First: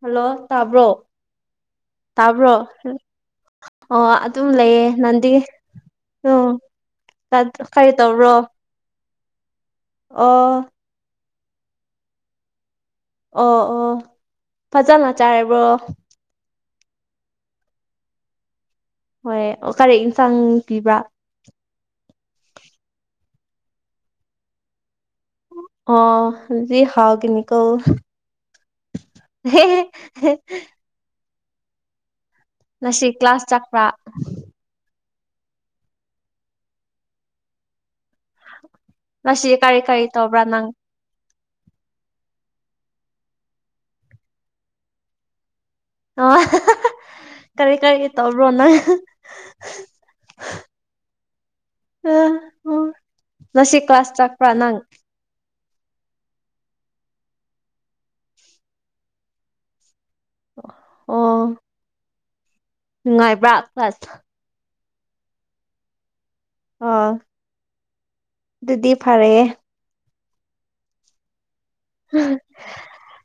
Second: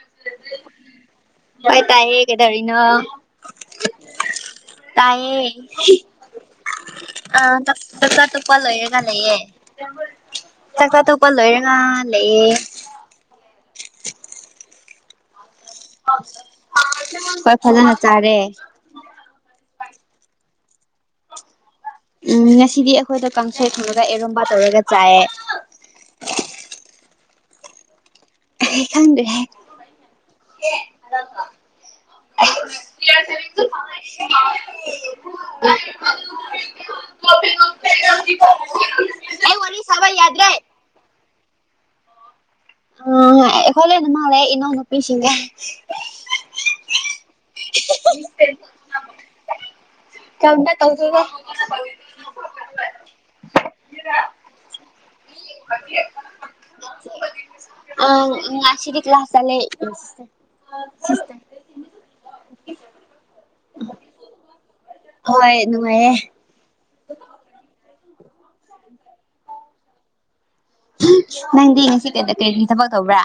hello ꯇꯥꯕ꯭ꯔꯣ ꯍꯣꯏ ꯇꯥꯏꯌꯦ ꯇꯥꯕ꯭ꯔꯣ ꯀꯩꯗꯧꯔꯤꯅꯣ ꯑꯣ ꯑꯗꯨꯝ ꯂꯩꯌꯦꯦ ꯅꯪꯗꯤ ꯇꯥꯏꯌꯦ ꯎꯝ ꯑ ꯀꯔꯤ ꯇꯀ ꯇꯧꯕ꯭ꯔꯣ ꯇꯨꯄ ꯂꯣꯏꯌꯦꯦꯒꯌꯦꯦ ꯑꯣ ꯇꯀ ꯇ ꯂꯄ ꯂꯣꯏꯔꯒ ꯂꯩꯌꯦ ꯑꯣ ꯑꯣ ꯐꯖꯅ ꯆꯥꯏꯔꯕ꯭ꯔꯣ ꯍꯣꯏ ꯐꯖꯅ ꯆꯥꯔꯦ ꯍꯣꯏ ꯀꯔꯦꯛ ꯏꯟꯁꯥꯡ ꯄꯤꯕ꯭ꯔꯥ ꯎꯝ ꯉꯁꯤꯗꯤ ꯑꯩꯈꯣꯏꯗꯣ ꯀꯥꯡꯁꯩ ꯊꯣꯡꯉꯒ ꯑꯦꯔꯣꯝꯕ ꯇꯧꯔꯒ ꯆꯥꯏꯑꯦ ꯑꯗꯤ ꯍꯥꯏꯅꯤꯀꯣ ꯈꯪꯗ꯭ꯔꯦꯍꯦ ꯍ ꯉꯁꯤ ꯀ꯭ꯂꯥꯁ ꯆꯠꯄ꯭ꯔ [inaudible] [inaudible] ꯉꯁꯤ ꯑꯩ ꯋꯥꯔꯤ ꯀꯔꯤ ꯀꯔꯤ ꯁꯥꯕ ꯇꯧꯕ꯭ꯔꯥ ꯌꯥꯗ꯭ꯔꯦ ꯅꯪ ꯑ ꯍꯂꯅ ꯃꯥꯂꯦ ꯏꯟꯅꯅ ꯄꯁꯤꯒ ꯑ ꯀꯔꯤ ꯀꯔꯤ ꯇꯧꯕ꯭ꯔꯣ ꯅꯪ ꯀꯔꯝꯅ ꯇꯧꯗꯣꯏꯅꯣ ꯑ ꯎ ꯅꯁꯤ ꯀ꯭ꯂꯥꯁ ꯆꯥꯛꯄ꯭ꯔꯥ ꯅꯪ ꯑ ꯉꯁꯤꯔꯤ ꯀ ꯂꯥꯁ ꯆꯦ [inaudible] ꯑꯣ ꯅꯨꯡꯉꯥꯏꯕ꯭ꯔꯥ ꯐꯁ ꯍꯣꯏ ꯅꯨꯡꯉꯥꯏꯌꯦ ꯑꯣ ꯑꯗꯨꯗꯤ ꯐꯔꯦꯦ ꯍ ꯁꯤ ꯀ ꯀꯩ ꯊꯕꯛ ꯇꯧꯕ꯭ꯔꯥ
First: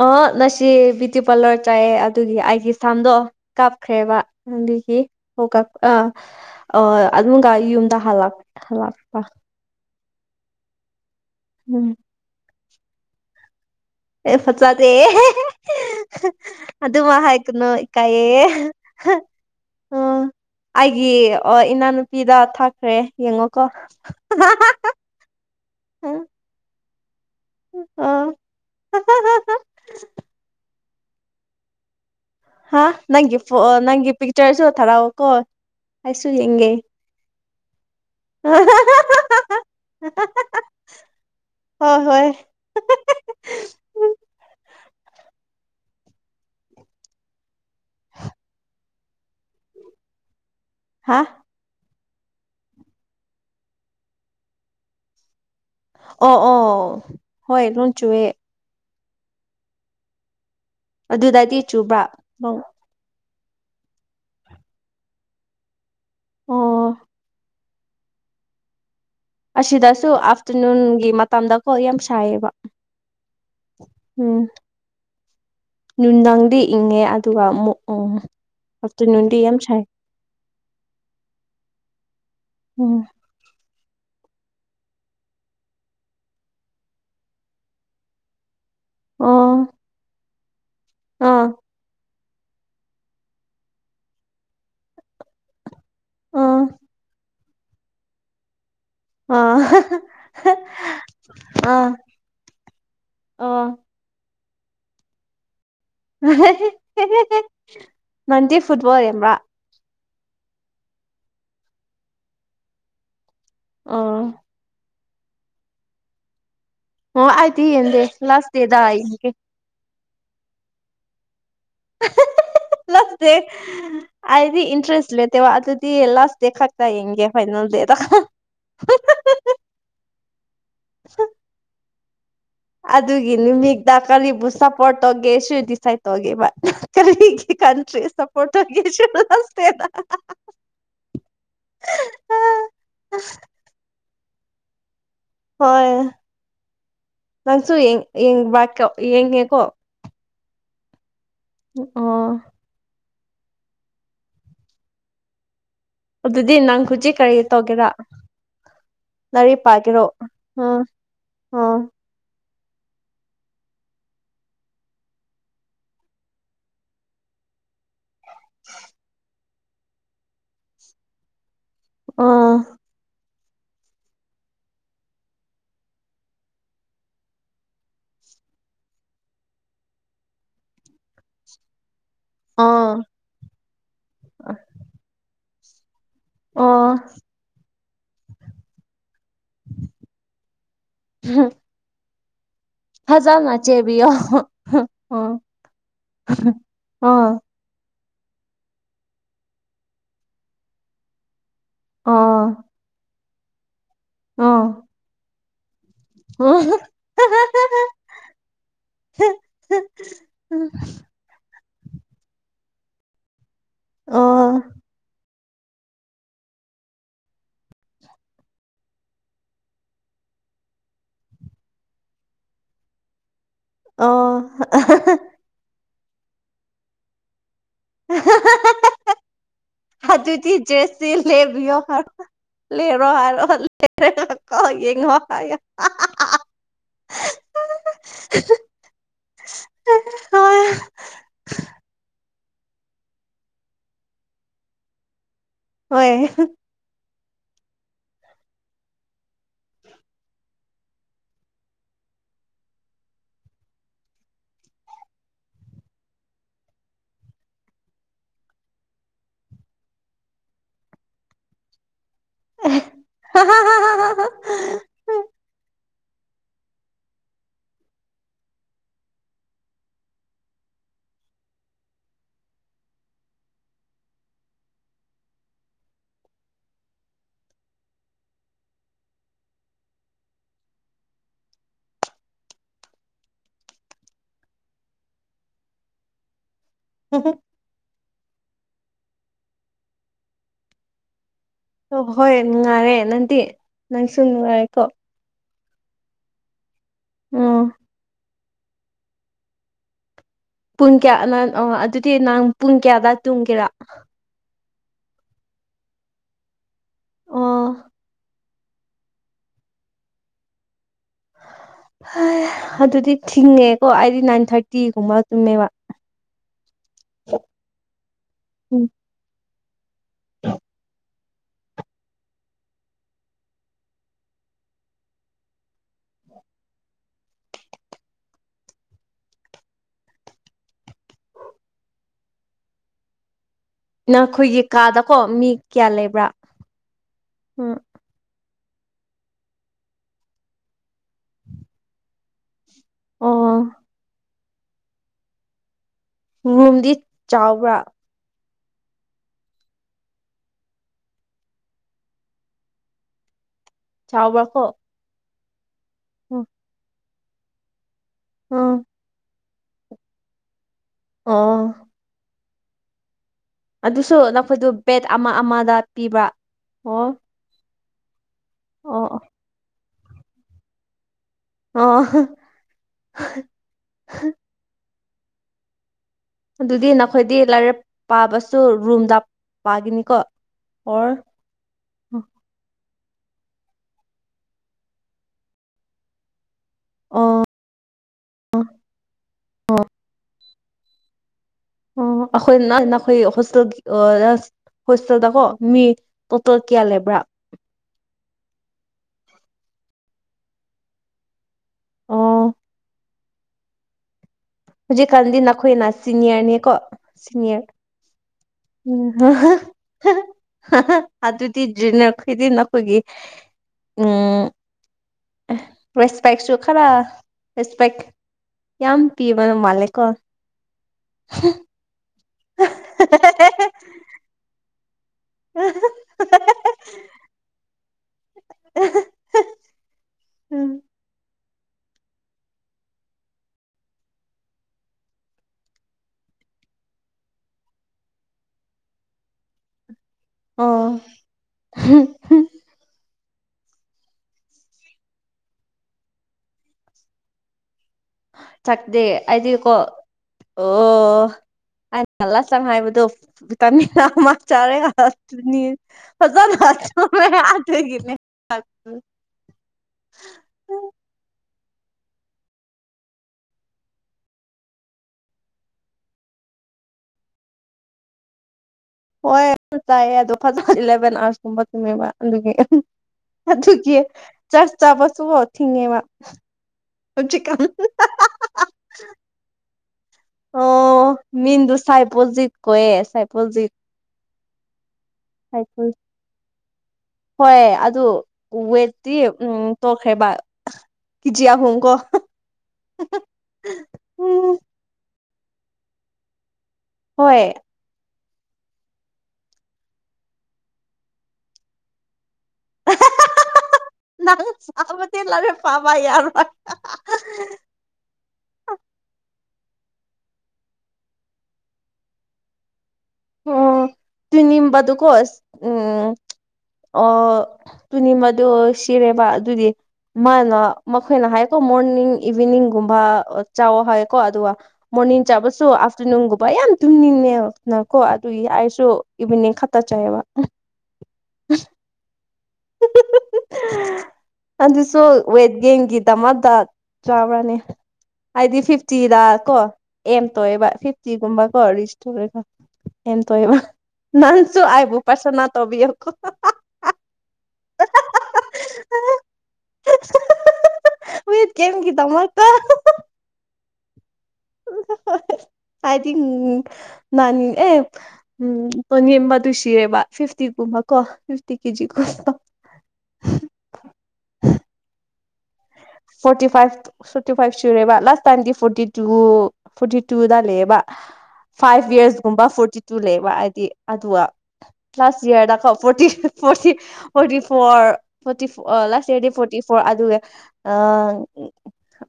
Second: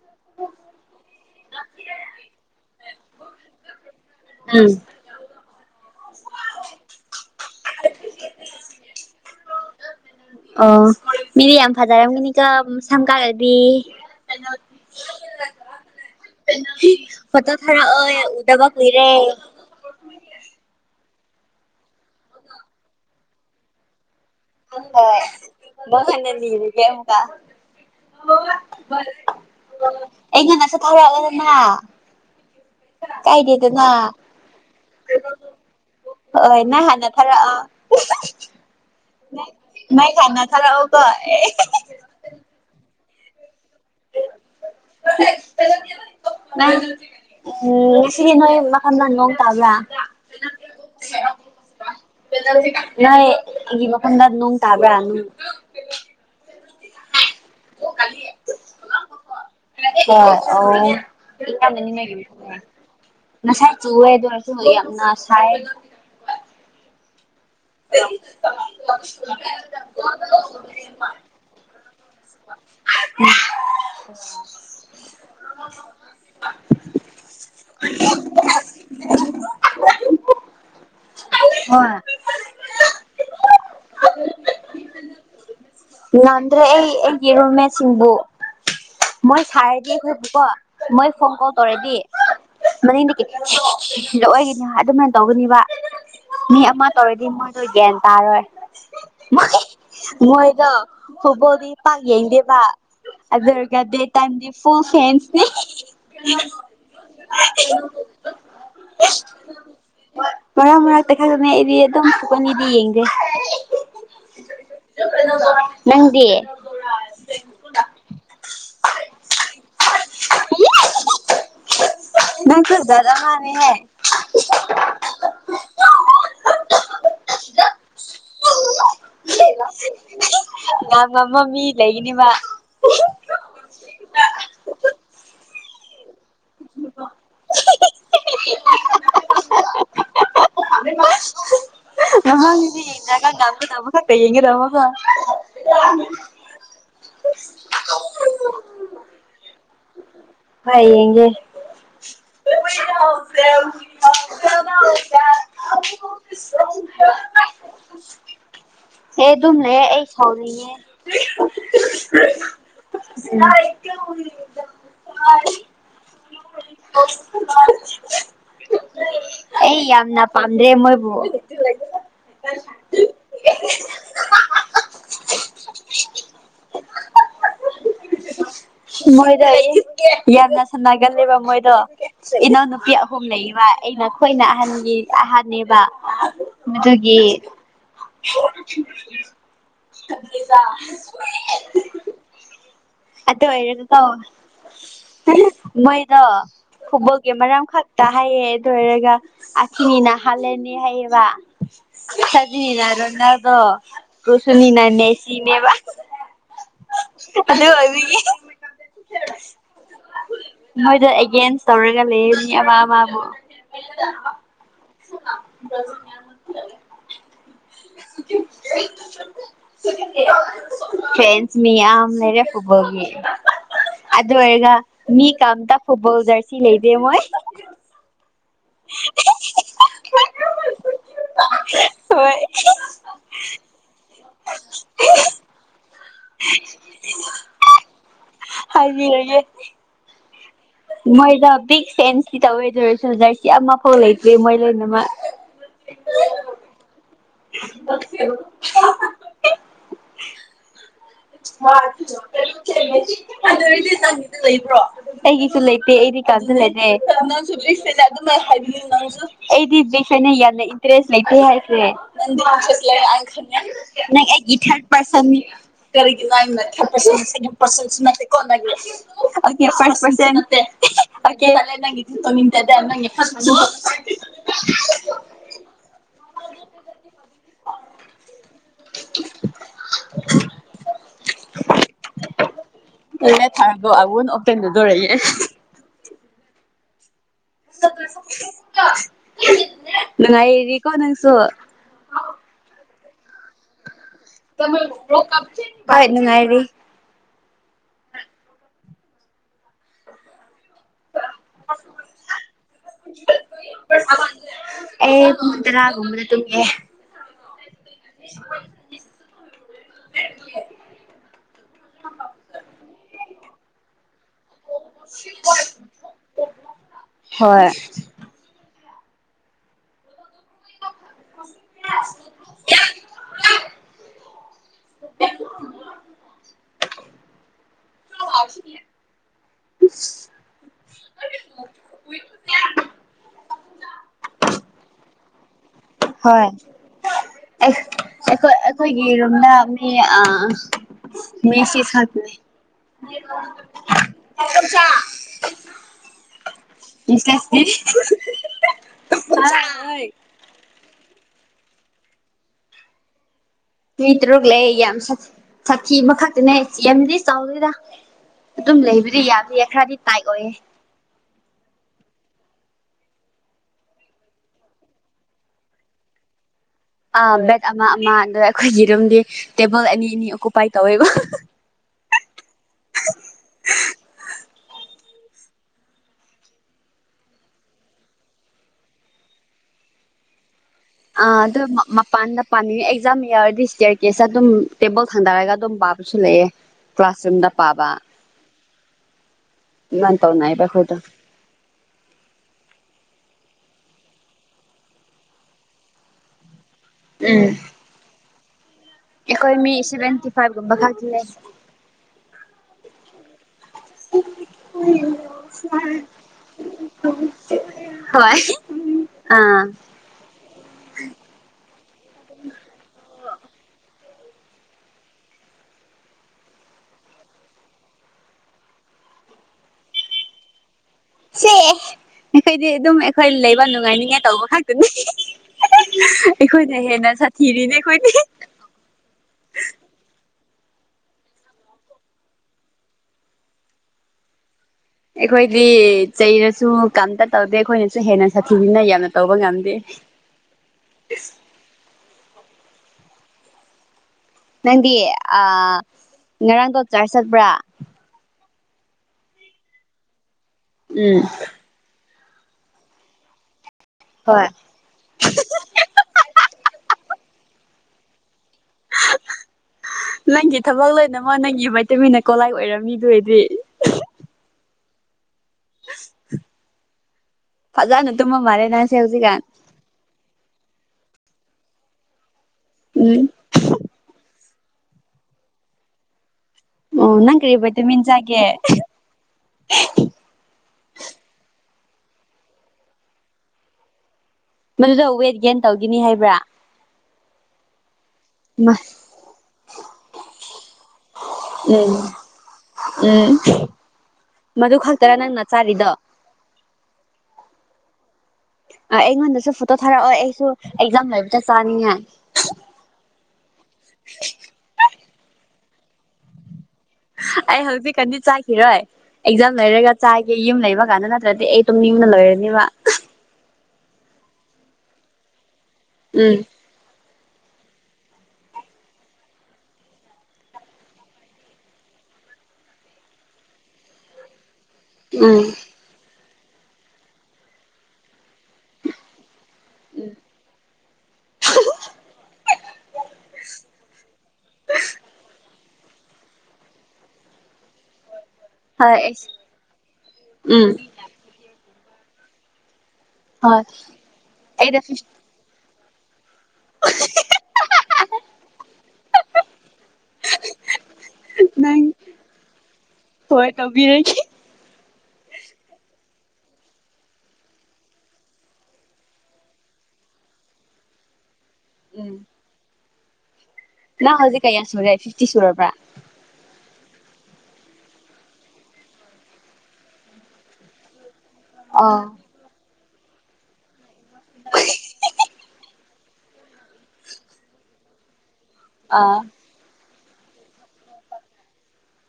ꯑ ꯉꯁꯤ ꯕꯌꯨꯇꯤ ꯄꯥꯔꯂꯔ ꯆꯥꯏꯑꯦ ꯑꯗꯨꯒꯤ ꯑꯩꯒꯤ ꯑꯁꯥꯝꯗꯣ ꯀꯥꯞꯈ꯭ꯔꯦꯕ ꯎꯝ ꯑꯗꯨꯒꯤ ꯍ ꯑꯥ ꯀ ꯌꯨꯝꯗ ꯍꯜꯂꯛ ꯍꯜꯂꯛꯄ ꯑꯣ ꯃꯤꯗꯤ ꯌꯥꯝ ꯎꯝ ꯐꯖꯔꯝꯒꯅꯤꯒ ꯁꯝꯀꯥꯂꯗꯤ ꯑꯦ ꯐꯖꯗꯦ ꯑꯗꯨꯃ ꯍꯇ ꯍꯥꯏꯒꯅꯨ ꯍꯔ ꯑ ꯎꯗꯕꯔ ꯔ ꯑ ꯑꯩꯒꯤ ꯏꯅꯥꯅꯨꯄꯤꯗ ꯊꯥꯛꯈ꯭ꯔꯦ ꯌꯦꯡꯉꯣꯀꯣ ꯍ ꯅꯅꯤꯔ ꯀꯦꯃ ꯑꯣ [inaudible] ꯑ ꯑꯣꯃ ꯍꯥꯥ ꯅꯪꯒꯤ ꯐ ꯅꯪꯒꯤ ꯄꯤꯛꯆꯔꯁꯨ ꯊꯔꯑꯣ ꯀꯣꯣꯟ ꯍꯅ ꯍꯥꯟꯅ ꯊꯔ ꯑ ꯅ ꯈꯥꯟꯅ ꯊꯔ ꯑꯣꯒ ꯍꯣꯏ ꯍꯣꯏ [unintelligible] ꯃ ꯎꯝ ꯉꯁꯤꯗꯤ ꯅꯣꯏ ꯃꯈꯜ ꯂꯍꯥꯟ ꯂꯣꯡ ꯇꯥꯕ꯭ꯔꯥ ꯍꯥ ꯅꯦ ꯏꯃꯀꯟ ꯑꯗꯨ ꯅꯅꯨꯡ ꯇꯥꯕꯅꯅꯨꯡ ꯑꯣ ꯑꯣ ꯍꯣꯏ ꯂꯣꯟ ꯆꯨꯋꯦ ꯑ ꯑꯗꯨꯗꯗꯤ ꯆꯨꯕ꯭ꯔꯥ ꯅꯣꯡ ꯉꯁꯥꯏ ꯆꯨꯋꯦꯗ ꯑꯣꯏꯔꯁꯨ ꯌꯥꯝꯅ ꯁꯥꯏ ꯑꯣ [unintelligible] ꯑꯁꯤꯗꯁꯨ ꯑꯥꯐꯇꯔꯅꯨꯟꯒꯤ ꯃꯇꯝꯗꯀꯣ ꯌꯥꯝ ꯁꯥꯏꯌꯦꯕ ꯎꯝ ꯅꯨꯡꯊꯪꯗꯤ ꯏꯪꯉꯦ ꯑꯗꯨꯒ ꯑꯃꯨꯛ ꯑꯣ ꯑꯐꯇꯔꯅꯨꯟ ꯇꯤ ꯑꯦꯝꯁ ꯍ ꯅꯟ꯭ꯔꯦ ꯑꯩ ꯑꯩ ꯏꯔꯣꯃꯦ ꯁꯤꯕꯨ ꯃꯣꯏ ꯑꯣ ꯆꯥꯏꯗꯤ ꯈꯣꯏꯕꯤꯀꯣ ꯃꯣꯏ ꯐꯣꯟ ꯀꯣ ꯑꯥ ꯇꯧꯔꯗꯤ ꯃꯅꯤꯡ ꯂꯑꯣꯒꯤꯅꯤ ꯑꯗꯨꯃꯥꯏꯅ ꯇꯧꯒꯅꯤꯕ ꯑꯥ ꯃꯤ ꯑꯃ ꯇꯧꯔꯗꯤ ꯃꯣꯏꯗꯣꯏ ꯒ꯭ꯌꯥꯟ ꯇꯥꯔꯣꯏ ꯑꯥ ꯃꯣꯏꯗꯣ ꯐꯨꯠꯕꯣꯜꯗꯤ ꯑꯥ ꯄꯥꯛ ꯌꯦꯡꯗꯦꯕ ꯑꯗꯨ ꯑꯣ ꯗꯦ ꯇꯥꯏꯝꯗꯤ ꯐꯨꯜ ꯐꯦꯟꯁꯤ [inaudible] ꯅꯪꯗꯤ ꯐꯨꯠꯕꯣꯜ ꯌꯦꯡꯕ꯭ꯔꯥ ꯃꯔꯥꯡ ꯃꯔꯥꯡꯛꯇ ꯈꯪꯛꯇꯅꯦ ꯑꯩꯗꯤ ꯑꯗꯨꯝ ꯁꯨꯀꯅꯤꯗꯤ ꯌꯦꯡꯖꯩꯦ ꯑꯥ ꯅꯪꯗꯤꯌꯦ ꯍ ꯑꯇ ꯀꯗ ꯂꯥꯁ ꯗꯦꯗ ꯑꯏ ꯍꯧ ꯅ ꯂꯥꯁ ꯗꯦ ꯑꯩꯗꯤ ꯏꯟꯇꯔꯦꯁ ꯂꯩꯇꯦꯕ ꯑꯗꯨꯗꯤ ꯂꯥꯁ ꯗꯦ ꯈꯛꯇ ꯌꯦꯡꯒꯦ ꯐꯥꯏꯅꯦꯜ ꯗ ꯇ ꯉ ꯑꯃ ꯃꯤ ꯂꯩꯅꯤꯕ ꯑꯗꯨꯒꯤ ꯅꯨꯃꯤꯒꯗ ꯀꯔꯤꯕꯨ ꯁꯄꯣꯔꯠ ꯇꯒꯦꯁꯨꯁꯥꯏꯠ ꯇꯦ ꯃꯥ ꯀꯔꯤ ꯀꯟꯇ꯭ꯔꯤ ꯁꯄꯣꯠꯦ ꯆꯁꯦꯗ ꯏꯟꯅ ꯀ ꯅꯝꯒ ꯅꯃꯒ ꯇꯩꯡꯒꯦ ꯇꯃꯒ ꯍꯣꯏ ꯅꯪꯁꯨ ꯌꯦꯡꯕ ꯌꯦꯡꯉꯦꯀꯣ ꯍ ꯌꯦꯒꯦ ꯑ ꯅꯥ ꯑꯗꯨꯗꯤ ꯅꯪ ꯍꯧꯖꯤꯛ ꯀꯔꯤ ꯇꯧꯒꯦꯔꯥ [inaudible] ꯑꯦ ꯑꯗꯨꯝ ꯂꯥꯏꯔꯤꯛ ꯂꯩꯍꯦ ꯄꯥꯒꯦꯔꯣ ꯑꯩ ꯁꯥꯎꯔꯤꯉꯦ [inaudible] [inaudible] [inaudible] [inaudible] ꯑꯣ ꯑꯣ ꯑꯩ ꯌꯥꯝꯅ ꯄꯥꯝꯗ꯭ꯔꯦ ꯃꯣꯏꯕꯨ ꯑꯥ [inaudible] [inaudible] [inaudible] [inaudible] ꯃꯣꯏꯗꯣ ꯌꯥꯝꯟꯅ ꯁꯟꯅꯒꯜꯂꯦꯕ ꯃꯣꯏꯗꯣ ꯑꯣ ꯏꯅꯥꯎꯅꯨꯄꯤ ꯑꯍꯨꯝ ꯂꯩꯕ ꯑꯩꯅꯈꯣꯏꯅ ꯑꯍꯟꯒꯤ ꯑꯍꯅꯦꯕ ꯑꯣ ꯃꯗꯨꯒꯤ ꯑꯗꯨꯖ ꯑꯇꯩ ꯐꯖꯅ ꯑꯣꯏꯔꯦ ꯇ ꯆꯦꯕꯤꯌꯣ ꯑꯣ ꯃꯣꯏꯗ ꯐꯨꯠꯕꯣꯜꯒꯤ ꯑꯣ ꯃꯔꯝ ꯈꯛꯇ ꯍꯥꯏꯌꯦ ꯑꯗꯨ ꯑꯣꯏꯔꯒ ꯑꯀꯤꯅꯤꯅ ꯍꯥꯜꯂꯅꯤ ꯍꯥꯏꯌꯦꯕ ꯆꯖꯤ ꯑꯣ ꯅꯔꯣꯟꯗꯥꯗꯣ ꯑꯣ ꯄꯁꯅꯤꯅ ꯅꯁꯤꯅꯦꯕ [inaudible] [inaudible] [inaudible] ꯃꯣꯏꯗ ꯑꯦꯒꯦꯟꯁ ꯇꯧꯔꯒ ꯂꯩꯅꯤ ꯃꯥ ꯃꯥꯕꯨ ꯑꯣ [inaudible] ꯐꯦꯟꯁ ꯃꯤ ꯌꯥꯝ ꯂꯩꯔꯦ ꯐꯕꯒꯤ ꯑꯗꯨꯗ ꯑꯣꯏꯔꯒ ꯑꯣ ꯃꯤ ꯀꯝ ꯇ ꯐꯨꯠꯕꯜ ꯔꯁꯤ ꯂꯩꯗꯦ ꯃꯣꯏ [inaudible] ꯑꯗꯨ ꯑꯗꯨꯗꯤ ꯗ꯭ꯔꯦꯁꯁꯤ ꯂꯩꯦꯕꯤꯑꯣꯔ ꯍꯣꯏ ꯂꯩꯦꯔꯣ ꯍꯥꯏꯔꯣ ꯀ ꯌꯦꯡꯉ ꯍꯥꯏ ꯍꯥꯏꯕꯤ ꯍꯥꯏꯏꯦ ꯃꯣꯏꯗ ꯕꯤꯛ ꯆꯦꯟꯁꯇ ꯇ ꯑꯣꯏꯗꯔꯁꯨ ꯖꯔꯁꯤ ꯌꯥꯝ ꯃꯐꯥꯎ ꯂꯩꯇ꯭ꯔꯦ ꯃꯣꯏ ꯂꯩꯣꯏꯅꯃꯛ ꯍꯣꯏ [inaudible] [inaudible] ꯑꯩꯒꯤꯁꯨ ꯂꯩꯇꯦꯗꯤ ꯦ ꯑꯩꯗꯤ ꯅ ꯌꯥꯝꯅ ꯏꯟꯇꯔꯦꯁ ꯂꯩ ꯍꯥꯏꯦ ꯅ ꯊꯔ ꯄꯔꯁꯟ ꯀꯔꯤꯒꯤ ꯅ ꯏ ꯈꯁꯦ ꯄꯁꯦ ꯀꯣꯟꯦ ꯐ ꯐꯁꯅꯦ ꯑ ꯀꯦꯂ ꯅꯪ ꯇꯣ ꯃꯤꯇꯗꯦ ꯐ [inaudible] [inaudible] [inaudible] [inaudible] ꯍ ꯊꯔꯗ ꯑꯒꯟ ꯑꯣꯇꯦꯟꯗꯨꯗꯧꯔꯦ ꯍ ꯍꯣ ꯅꯨꯡꯉꯥꯏꯔꯤꯀꯣ ꯅꯪꯁꯨ ꯑꯣ ꯍꯣꯏ ꯅꯨꯡꯉꯥꯏꯔꯦ ꯅꯪꯗꯤ ꯅꯪꯁꯨ ꯅꯨꯡꯉꯥꯏꯔꯦꯀꯣ ꯍ ꯅꯨꯡꯉꯥꯏꯔꯤ ꯑ ꯄꯨꯡ ꯀꯌꯥ ꯅ ꯑꯗꯨꯗꯤ ꯅꯍꯪ ꯄꯨꯡ ꯀꯌꯥꯗ ꯇꯨꯡꯒꯦꯔꯥ ꯑꯦ ꯀꯗꯔꯥꯒꯨꯝꯗ ꯇꯦ ꯑꯣ [inaudible] [inaudible] ꯑꯗꯨꯗꯤ ꯊꯤꯡꯉꯦꯀꯣ ꯑꯩꯗꯤ ꯅꯥꯏꯟ ꯊꯥꯔꯇꯤ ꯊꯒꯃ ꯇꯨꯃꯦ ꯍꯣꯏ ꯎꯝ [inaudible] [inaudible] [inaudible] [inaudible] [inaudible] [inaudible] [inaudible] [inaudible] ꯎ ꯅꯈꯣꯏꯒꯤ ꯀꯥꯗꯀꯣ ꯃꯤ ꯀꯌꯥ ꯂꯩꯕ꯭ꯔꯥ ꯍꯣꯏ ꯎꯝ ꯑꯩꯈꯣꯏ ꯑꯩꯈꯣꯏꯒꯤ ꯔꯝꯗ ꯃꯤ ꯃꯤꯁꯤ ꯁꯛꯇꯅꯦ ꯑꯣ [unintelligible] [inaudible] [inaudible] ꯔꯨꯝꯗꯤ ꯆꯥꯎꯕ꯭ꯔꯥ ꯃꯤꯁꯁꯦꯏ ꯅꯨꯨꯏ ꯆꯥꯎꯕ꯭ꯔꯥ ꯇꯔꯨꯛ ꯀꯣ ꯂꯩ ꯌꯥꯝ ꯁꯥꯊꯤ ꯎꯝ ꯑꯃꯈꯛꯇꯤꯅꯦ ꯌꯥꯝꯗꯤ ꯆꯥꯎꯗꯣꯏꯗ ꯎꯝ ꯑꯗꯨꯝ ꯂꯩꯕꯗꯤ ꯌꯥꯗꯌꯦ ꯈꯔꯗꯤ ꯇꯥꯏꯠ ꯑꯣꯏꯌꯦ ꯑꯥ ꯑꯗꯨꯁꯨ ꯅꯈꯣꯏꯗꯨ ꯕꯦꯠ ꯑꯃ ꯑꯃꯗ ꯄꯤꯕ꯭ꯔꯥ ꯑꯣ ꯑ ꯕꯦꯠ ꯑꯃ ꯑꯃ ꯑ ꯑꯩꯈꯣꯏꯒꯤ ꯔꯨꯝꯗꯤ ꯑꯣ ꯇꯦꯕꯜ ꯑꯅꯤ ꯑꯅꯤ ꯑꯣꯀꯨꯄꯥꯏ ꯇꯧꯋꯦꯕ ꯑꯣ ꯑꯗꯨꯗꯤ ꯅꯈꯣꯏꯗꯤ ꯂꯥꯏꯔꯛ ꯄꯥꯕꯁꯨ ꯔꯨꯝꯗ ꯄꯥꯒꯤꯅꯤꯀꯣ ꯑꯣꯔ ꯑ ꯑꯗꯨ ꯃꯄꯥꯟꯗ ꯄꯅꯤ ꯑꯦꯛꯖꯥꯝ ꯌꯥ ꯌꯥꯔꯗꯤ ꯏꯁꯇꯤꯌꯔ ꯀꯦꯁ ꯑꯗꯨꯝ ꯇꯦꯕꯜ ꯊꯥꯡꯗꯔꯒ ꯑꯗꯨꯝ ꯄꯥꯕꯁꯨ ꯂꯩꯑꯦ ꯑꯣ ꯀ꯭ꯂꯥꯁꯔꯨꯝꯗ ꯄꯥꯕ ꯅꯥꯟ ꯇꯧꯅꯏꯕꯈꯣꯗ ꯍꯣꯇꯦꯜ ꯍꯣꯁꯇꯦꯜꯗ ꯀꯣ ꯃꯤ ꯇꯣꯇꯦꯜ ꯀꯌꯥ ꯂꯩꯕ꯭ꯔꯥ ꯑꯩꯣꯏ ꯃꯤ ꯁꯦꯚꯦꯟꯇꯤ ꯐꯥꯏꯚ ꯒ ꯂꯩ ꯑꯣ ꯎꯝ ꯍꯧꯖꯤꯛꯀꯥꯟꯗꯤ ꯅꯈꯣꯏꯅ ꯁꯤꯅꯤꯌꯔꯅꯤꯀꯣ ꯁꯤꯅꯤꯌꯔ ꯍꯣꯏ ꯎꯝ ꯑꯥ ꯑꯗꯨ ꯑꯗꯨꯗꯤꯔꯤ ꯅꯈꯣꯏꯗꯤ ꯅꯈꯣꯏꯒꯒꯤ ꯎꯝ ꯔꯦꯁꯄꯦꯛꯁꯨ ꯈꯔ ꯔꯦꯁꯄꯦꯛ ꯌꯥꯝ ꯄꯤꯕꯅ ꯃꯥꯜꯂꯦꯀꯣ ꯁꯦ ꯑꯩꯈꯣꯏꯗꯤ ꯑꯗꯨꯝ ꯑꯩꯈꯣꯏ ꯂꯩꯕ ꯅꯨꯡꯉꯥꯏꯅꯤꯡꯉꯥꯏ ꯇꯧꯕ ꯉꯥꯛꯇꯅꯤ ꯑꯩꯈꯣꯏꯅꯦ ꯍꯦꯅ ꯆ ꯊꯤꯔꯤꯅꯦ ꯑꯩꯈꯣꯏꯅꯦ ꯎꯝ ꯑꯩꯈꯣꯏꯗꯤ ꯆꯩꯔꯁꯨ ꯀꯝꯇ ꯇꯧꯗꯦ ꯑꯩꯈꯣꯏꯅꯁꯨ ꯍꯦꯟꯅ ꯁꯥꯊꯤꯕꯤꯅ ꯌꯥꯝꯅ ꯇꯧꯕ ꯉꯝꯗꯦ ꯑ ꯅꯪꯗꯤ ꯉꯔꯥꯡ ꯗꯣꯛꯇꯥꯔ ꯆꯠꯄ꯭ꯔꯥ ꯆꯠꯗꯦ ꯍꯥꯏꯗꯤ ꯀꯣ ꯑꯣ ꯎꯝ ꯉꯂ ꯆꯪ ꯍꯥꯏꯥꯏꯕꯗꯣ ꯀꯅꯤꯅ ꯃ ꯍꯣꯏ ꯆꯥꯔꯦ ꯍꯥꯠꯇꯨꯅꯤ ꯐꯖꯅ ꯍꯥꯇꯦ ꯀꯅꯦ ꯅꯪꯒꯤ ꯊꯕꯛ ꯂꯩꯅꯃꯛꯣ ꯅꯪꯒꯤ ꯃꯩꯇꯩꯃꯤꯟꯅ ꯀꯣꯂꯥꯏ ꯑꯣꯏꯔꯝꯃꯤꯗꯨ ꯑꯣꯏꯗꯤ ꯐꯖꯅꯠꯇꯨꯃ ꯃꯔꯦꯅ ꯍꯣꯏ ꯌꯥꯝ ꯆꯥꯏꯌꯦ ꯑꯗꯣ ꯐꯖ ꯏꯂꯦꯚꯦꯟ ꯑꯋꯥꯔꯁꯀꯨꯝꯕ ꯆꯨꯝꯃꯦꯕ ꯑꯗꯨꯒꯤ ꯎꯝ ꯑꯗꯨꯒꯤ ꯆꯔ ꯆꯥꯕꯁꯨꯐꯥꯎ ꯊꯤꯡꯉꯦꯕ ꯑꯣ ꯅꯪ ꯍꯧꯖꯤꯛꯀꯥꯟ ꯀꯔꯤꯕꯩꯇ ꯃꯤꯟꯖꯒꯦ ꯑꯣ ꯃꯤꯗꯨ ꯁꯥꯏꯄꯣꯖꯤꯠ ꯀꯋꯦ ꯁꯥꯏꯄꯣꯖꯤꯠ ꯃꯗꯨꯗ ꯋꯦꯠ ꯒꯦꯟ ꯇꯧꯈꯤꯅꯤ ꯍꯥꯏꯕ꯭ꯔꯥ ꯍꯣꯏ ꯑꯗꯨ ꯎꯝ ꯋꯦꯠꯇꯠꯇꯤ ꯎꯝ ꯇꯣꯛꯈ꯭ꯔꯦꯕ ꯖꯤꯌꯥ ꯍꯣꯡꯒꯣ ꯎꯝ ꯃꯗꯨ ꯈꯛꯇꯔ ꯅꯪꯅ ꯆꯥꯔꯤꯗ ꯍꯣꯏ ꯑ ꯑꯩꯉꯣꯟꯗꯁꯨ ꯐꯣꯇꯣ ꯊꯥꯔꯛꯑꯣ ꯑꯩꯁꯨ ꯑꯦꯛꯖꯥꯝ ꯂꯩꯕ ꯆ ꯆꯥꯅꯤꯡꯉꯦ ꯅꯪ ꯆꯕꯠꯇꯤ ꯂꯝꯔꯦ ꯄꯥꯕ ꯌꯥꯔꯃ ꯑꯩ ꯍꯧꯜꯕꯤ ꯀꯗꯤꯠ ꯆꯥꯈꯤꯔꯣꯏ ꯑꯦꯛꯖꯥꯝ ꯂꯩꯔꯒ ꯆꯥꯏꯒꯦ ꯌꯨꯝ ꯂꯩꯃ ꯀꯥꯟꯗ ꯅꯠꯇ꯭ꯔꯗꯤ ꯑꯩ ꯑꯗꯨꯝ ꯌꯨꯝꯅ ꯂꯩꯔꯅꯤꯕ ꯑꯣ ꯇꯨ ꯅꯤꯡꯝꯕꯗꯨꯀꯣꯁ ꯎꯝ ꯑꯣ ꯇꯨꯅꯤ ꯃꯗꯨ ꯁꯤꯔꯦꯕ ꯑꯗꯨꯗꯤ ꯃꯥꯅ ꯃꯈꯣꯏꯅ ꯍꯥꯏꯀꯣ ꯃꯣꯔꯅꯤꯡ ꯏꯚꯤꯅꯤꯡꯒꯨꯝꯕ ꯆꯥꯎꯋ ꯍꯥꯏꯌꯦꯀꯣ ꯑꯗꯨꯒ ꯃꯣꯔꯅꯤꯡꯡ ꯎꯝ ꯆꯕꯁꯨ ꯑꯐꯇꯔꯅꯨꯟꯒꯕ ꯌꯥꯝ ꯇꯨꯡꯅꯤꯅꯤ ꯎꯅꯔ ꯇꯨꯏ ꯑꯩꯁꯨ ꯏꯚꯅꯤꯡ ꯈꯛꯇ ꯎꯝ ꯆꯥꯏꯌꯦꯕ ꯑ ꯁꯣ ꯍꯌꯦꯡꯒꯤꯗꯃꯗ ꯆꯥꯕ꯭ꯔꯅꯤ ꯍꯥꯏꯗꯤ ꯍꯣꯏ ꯐꯤꯐꯇꯤꯗ ꯑꯩꯁꯨ ꯀꯣ ꯑꯦꯝ ꯇꯣꯛꯑꯦꯕ ꯎꯝ ꯐꯤꯐꯇꯤꯒꯨꯝꯕ ꯀꯣ ꯔꯤꯁ ꯇꯧꯔꯦꯀ ꯑꯦꯝ ꯇ ꯏꯕ ꯍꯣꯏ ꯅꯅꯥꯟꯁꯨ ꯑꯩꯗ ꯑꯕꯨ ꯐꯤꯐꯇꯤ ꯄꯔꯁꯅꯥ ꯇꯣꯕꯤꯣ [unintelligible] ꯣꯏ ꯀꯦꯝ ꯀ ꯇꯔ ꯇ ꯕꯤꯔꯈꯤ ꯍ ꯑꯥꯏ ꯊꯤꯡ ꯅꯅꯤ ꯑꯦ ꯎ ꯇꯣꯟꯦꯝꯕ ꯑꯗꯨ ꯁꯤꯔꯦꯕ ꯐꯤꯐꯇꯤ ꯀ ꯃꯀꯣ ꯏꯐꯇꯤ ꯀꯦꯖꯤ ꯀ ꯅ ꯍꯧꯖꯤꯛ ꯀ ꯁꯨꯖꯥꯏꯁꯤ ꯐꯣꯔꯇꯤ ꯐꯥꯏꯚ ꯐꯣꯔꯇꯤ ꯐꯥꯏꯚ ꯁꯨꯔꯦꯕ ꯂꯥꯁ ꯇꯥꯏꯝꯗꯤ ꯐꯣꯔꯇꯤ ꯇꯨ ꯐꯣꯔꯇꯤ ꯇꯨꯗ ꯂꯩꯑꯦꯕ ꯐꯥꯏꯚ ꯑꯥ ꯌꯔꯁꯀꯨꯝꯕ ꯐꯣꯔꯇꯤ ꯇꯨ ꯂꯩꯕ ꯍꯥꯏꯗꯤ ꯑꯗꯨꯒ ꯂꯥꯁ ꯌꯌꯥꯔꯗ ꯐꯇꯤ ꯐꯣꯔꯇꯤ ꯐꯣꯔꯇꯤ ꯐꯣꯔ ꯐꯣꯔꯇꯤ ꯐ ꯑꯥ ꯂꯥꯁꯔ ꯐꯣꯔꯇꯤ ꯐꯣꯔ ꯑꯗꯨꯒ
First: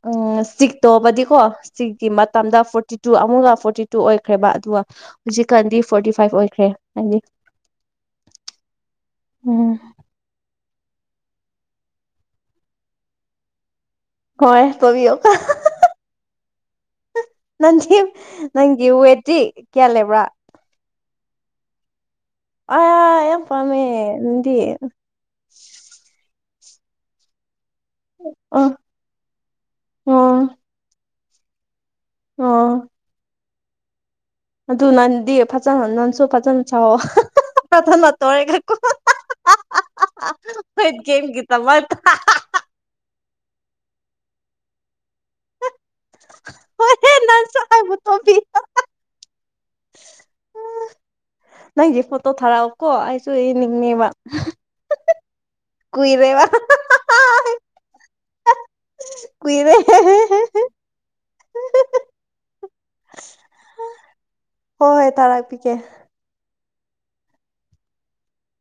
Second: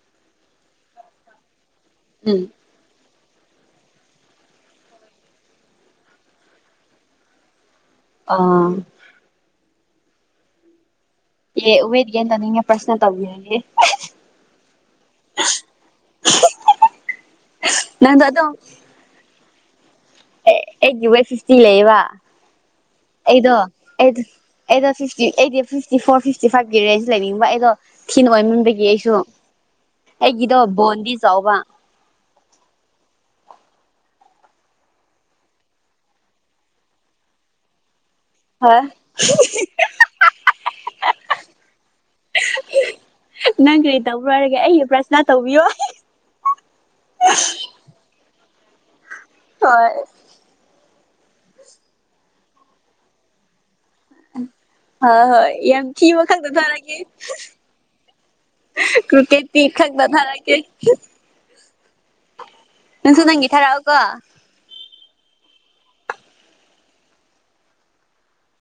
ꯎꯝ ꯁꯤ ꯇꯣꯕꯗꯤꯀꯣ ꯁꯤꯀꯤ ꯎꯝ ꯃꯇꯝꯗ ꯐꯣꯔꯇꯤ ꯇꯨ ꯑꯃꯨꯒ ꯐꯣꯔꯇꯤ ꯇꯨ ꯑꯣꯏꯈ꯭ꯔꯦꯕ ꯑꯗꯨꯒ ꯍꯧꯨꯖꯤꯛꯀꯥꯟꯗꯤ ꯐꯣꯔꯇꯤ ꯐꯥꯏꯚ ꯑꯣꯏꯈ꯭ꯔꯦ ꯍꯥꯏꯅꯤ ꯑꯥ ꯎꯝ ꯑꯦ ꯎꯋꯦꯗꯒꯦꯦꯟꯟꯅꯤꯡ ꯄꯔꯁꯅꯦꯜ ꯇꯧꯤꯦ ꯍꯣꯏ ꯇꯕꯤ ꯑꯣ ꯍ ꯅꯪ ꯅꯪꯒꯤ ꯍꯋꯦꯠꯇꯤ ꯀꯌꯥꯦꯜꯦꯕ꯭ꯔꯥ ꯁꯁꯇꯤ ꯂꯩꯌꯦꯕ ꯌꯥꯝ ꯑꯩꯗꯣ ꯄꯥꯝꯃꯦ ꯑꯩꯣ ꯅꯪꯗꯤ ꯑꯩꯗꯣ ꯑ ꯐꯇꯤ ꯑꯩꯗꯤ ꯐꯤꯇꯤ ꯐꯣꯔ ꯐꯤꯇꯤ ꯐꯥꯏꯚ ꯔ ꯑꯩꯁꯨ ꯂꯩꯅꯤꯡꯕ ꯑꯩꯗꯣ ꯊꯤꯅ ꯑꯣ ꯑꯣꯏꯃꯟꯗꯒꯤ ꯑꯩꯁꯨ ꯑꯩꯒꯤꯗꯣ ꯕꯣꯟꯗꯤ ꯆꯥꯎꯕ ꯑꯣ ꯑꯗꯨ ꯅꯟꯗꯤ ꯐꯖꯅ ꯅꯟꯁꯨ ꯐꯖꯅ ꯁꯑꯣꯣ ꯇꯒꯣꯏ ꯍꯣꯏ ꯀꯦꯝ ꯃ ꯅꯪ ꯀꯔꯤ ꯇꯧꯕꯔꯔꯒꯦ ꯑꯩꯒꯤ ꯄ꯭ꯔꯁꯅꯥ ꯇꯧꯕꯤꯌꯣ ꯍꯦ ꯅꯕꯨ ꯍ ꯅꯪꯁꯦ ꯐꯣꯇꯣ ꯊꯥꯔꯛꯑꯣꯀꯣ ꯑꯩꯁꯨ ꯌꯦꯅꯤꯡꯅꯦꯕ ꯍꯣꯏ ꯍꯣꯏ ꯌꯥꯝ ꯀꯤꯕ ꯈꯛꯇ ꯊꯥꯔꯛꯒꯦ ꯀ꯭ꯔꯀꯦꯠ ꯀꯨꯏꯔꯦ ꯊꯕ ꯍꯣꯏ ꯊꯔꯒꯦ ꯅꯪꯁꯨ ꯅꯪꯒꯤ ꯊꯥꯔꯛꯑꯣꯀꯣ ꯇꯥꯔꯥꯛꯄꯤꯒꯦ